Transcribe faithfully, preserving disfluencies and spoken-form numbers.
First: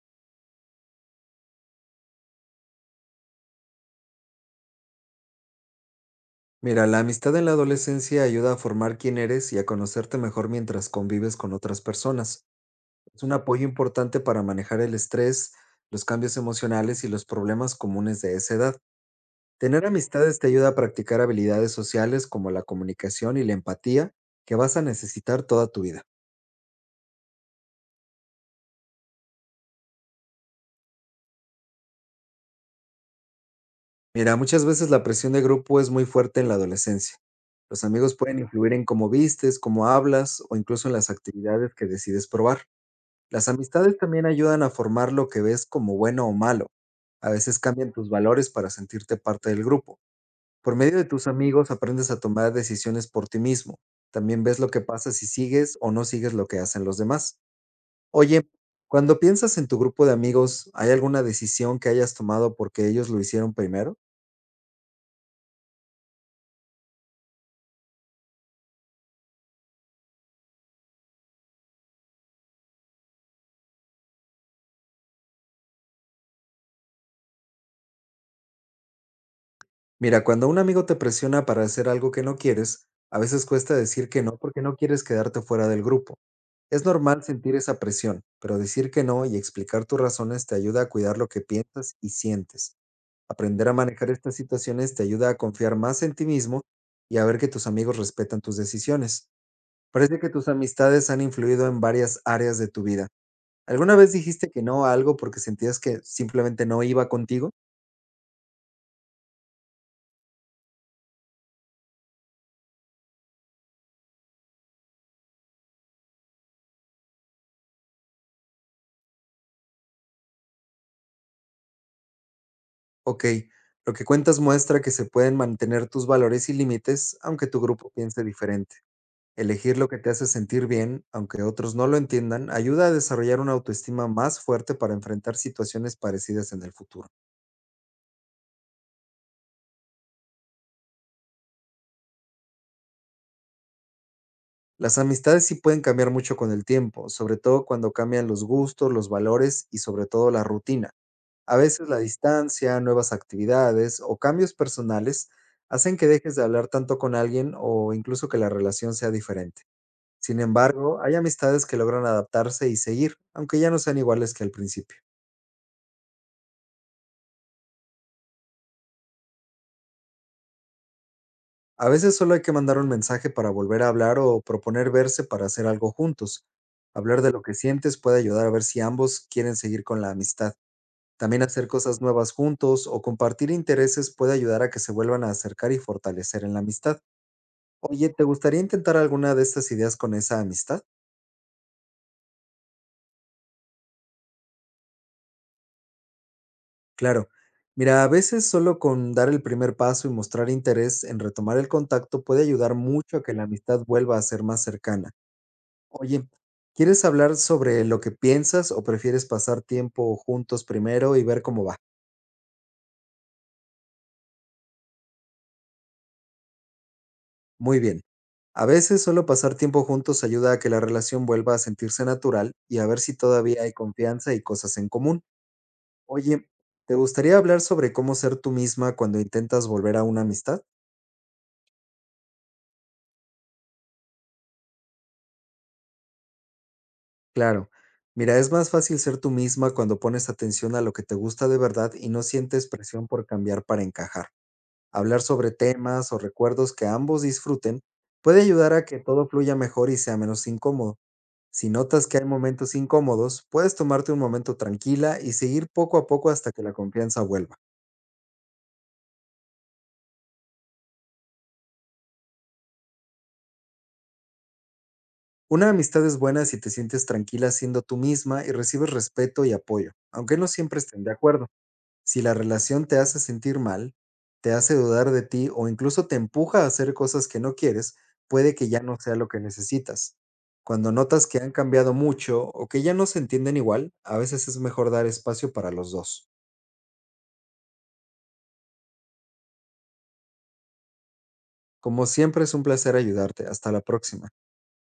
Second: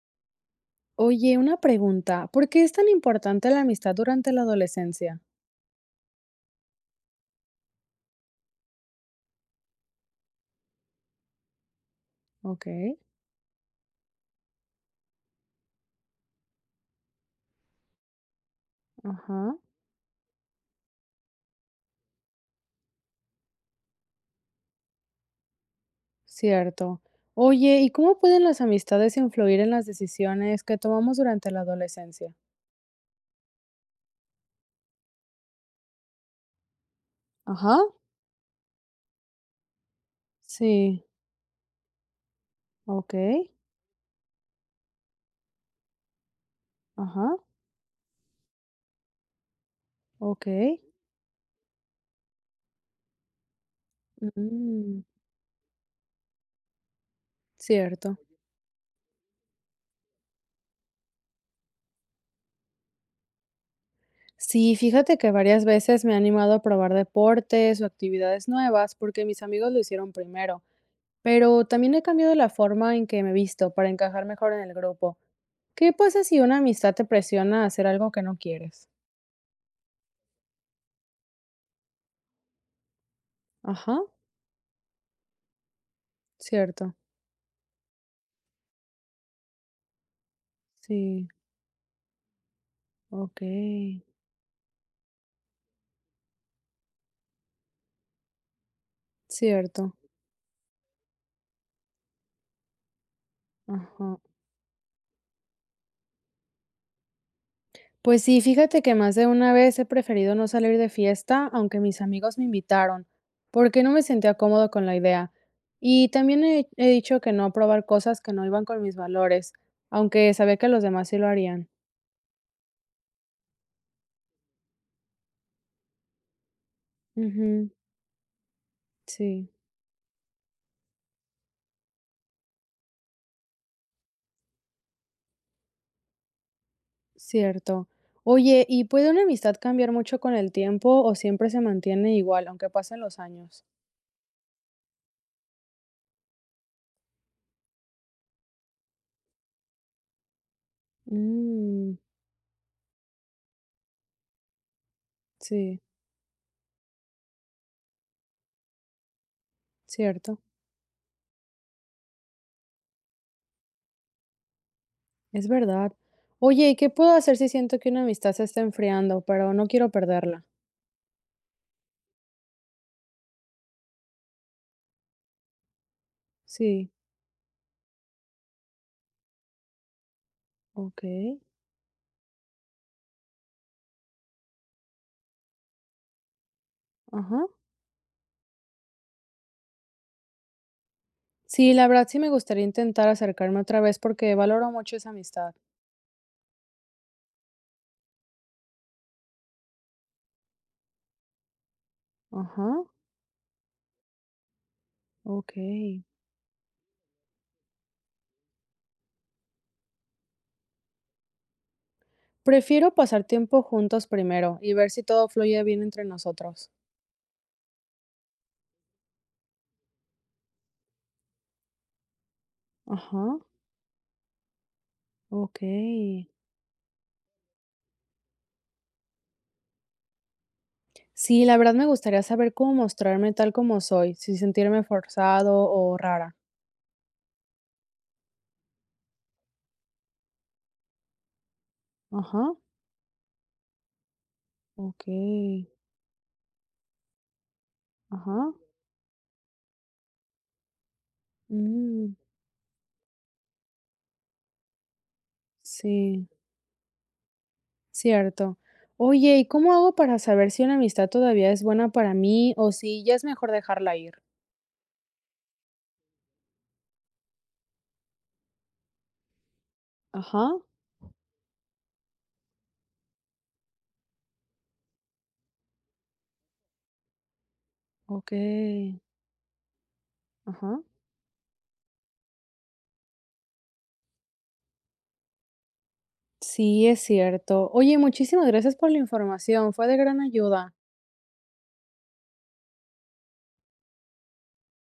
Oye, una pregunta, ¿por qué es tan importante la amistad durante la adolescencia? Mira, la amistad en la adolescencia ayuda a formar quién eres y a conocerte mejor mientras convives con otras personas. Ok, Es un apoyo importante para manejar el estrés, los cambios emocionales y los problemas comunes de esa edad. ajá, Tener amistades te ayuda a practicar habilidades sociales como la comunicación y la empatía que vas a necesitar toda tu vida. cierto. Oye, ¿y cómo pueden las amistades influir en las decisiones que tomamos durante la adolescencia? Mira, muchas veces la presión de grupo es muy fuerte en la adolescencia. Ajá, Los amigos pueden influir en cómo vistes, cómo hablas o incluso en sí, las actividades que decides probar. ok, Las amistades también ayudan a formar lo que ves como bueno o malo. A ajá, veces cambian tus valores para sentirte parte del grupo. ok, Por medio de tus amigos aprendes a tomar decisiones por ti mismo. También ves lo que mm, pasa si sigues o no sigues lo que hacen los demás. cierto. Oye, cuando piensas en tu grupo de amigos, ¿hay alguna decisión que hayas tomado porque ellos lo hicieron primero? Sí, fíjate que varias veces me he animado a probar deportes o actividades nuevas porque mis amigos lo hicieron primero, pero también he cambiado la forma en que me visto para encajar mejor en el grupo. ¿Qué pasa si una amistad te presiona a hacer algo que no quieres? Mira, cuando un amigo te presiona para hacer algo que no quieres, a veces cuesta Ajá, decir que no porque no quieres quedarte fuera del grupo. Es cierto. normal sentir esa presión, pero decir que no y explicar tus razones te ayuda a cuidar lo Sí, que piensas y sientes. ok. Aprender a manejar estas situaciones te ayuda a confiar más en ti mismo y a ver que tus amigos respetan tus decisiones. Cierto. Parece que tus amistades han influido en varias áreas de tu vida. ¿Alguna vez Ajá. dijiste que no a algo porque sentías que simplemente no iba contigo? Pues sí, fíjate que más de una vez he preferido no salir de fiesta, aunque mis amigos me invitaron, porque no me sentía cómodo con la idea. Y también he, he dicho que no a probar cosas que no iban con mis valores, aunque sabía que los demás sí lo harían. Ok, lo que cuentas muestra que se pueden mantener tus valores y límites aunque tu Ujú, grupo piense diferente. sí. Elegir lo que te hace sentir bien, aunque otros no lo entiendan, ayuda a desarrollar una autoestima más fuerte para enfrentar situaciones parecidas en el futuro. Cierto. Oye, ¿y puede una amistad cambiar mucho con el tiempo o siempre se mantiene igual, aunque pasen los años? Las amistades sí pueden cambiar mucho con el tiempo, sobre todo cuando cambian los gustos, los valores y sobre todo la rutina. A veces Mm, la distancia, nuevas actividades o cambios personales sí, hacen que dejes de hablar tanto con alguien o incluso que la relación sea diferente. cierto, Sin embargo, hay amistades que logran adaptarse y seguir, aunque ya no sean iguales que al principio. es verdad. Oye, ¿y qué puedo hacer si siento que una amistad se está enfriando, pero no quiero perderla? A veces solo hay que mandar un mensaje para volver a hablar o proponer verse para hacer algo juntos. Sí, Hablar de lo que sientes puede ayudar a ver si ambos quieren seguir con la amistad. ok, También hacer cosas nuevas juntos o compartir intereses puede ayudar a que se vuelvan a acercar y fortalecer en la amistad. ajá. Oye, ¿te gustaría intentar alguna de estas ideas con esa amistad? Sí, la verdad sí me gustaría intentar acercarme otra vez porque valoro mucho esa amistad. Claro. Mira, a veces solo con dar el primer paso y mostrar interés en retomar el contacto puede Ajá, ayudar mucho a que la amistad vuelva a ser más cercana. ok. Oye, ¿quieres hablar sobre lo que piensas o prefieres pasar tiempo juntos primero y ver cómo va? Prefiero pasar tiempo juntos primero y ver si todo fluye bien entre nosotros. Muy bien. A veces solo pasar tiempo juntos ayuda a que la relación vuelva a sentirse natural y a ver si Ajá, todavía hay confianza y cosas en común. ok. Oye, ¿te gustaría hablar sobre cómo ser tú misma cuando intentas volver a una amistad? Sí, la verdad me gustaría saber cómo mostrarme tal como soy, sin sentirme forzado o rara. Claro. Mira, es más fácil ser tú misma cuando pones atención a lo que te gusta de verdad y no Ajá, sientes presión por cambiar para encajar. ok, Hablar sobre temas o recuerdos que ambos disfruten puede ajá, ayudar a que todo fluya mejor y sea menos incómodo. Si notas mm, que hay momentos incómodos, puedes tomarte un momento tranquila y seguir poco a sí, poco hasta que la confianza vuelva. cierto. Oye, ¿y cómo hago para saber si una amistad todavía es buena para mí o si ya es mejor dejarla ir? Una amistad es buena si te sientes tranquila siendo tú misma y recibes respeto y apoyo, aunque Ajá, no siempre estén de acuerdo. Si la relación te hace sentir mal, te hace dudar de ti o incluso te empuja a hacer cosas que no quieres, puede que ya no ok, sea lo que necesitas. ajá. Cuando notas que han cambiado mucho o que ya no se entienden igual, a veces es mejor dar espacio para los dos. Sí, es cierto. Oye, muchísimas gracias por la información, fue de gran ayuda. Como siempre es un placer ayudarte. Hasta la próxima.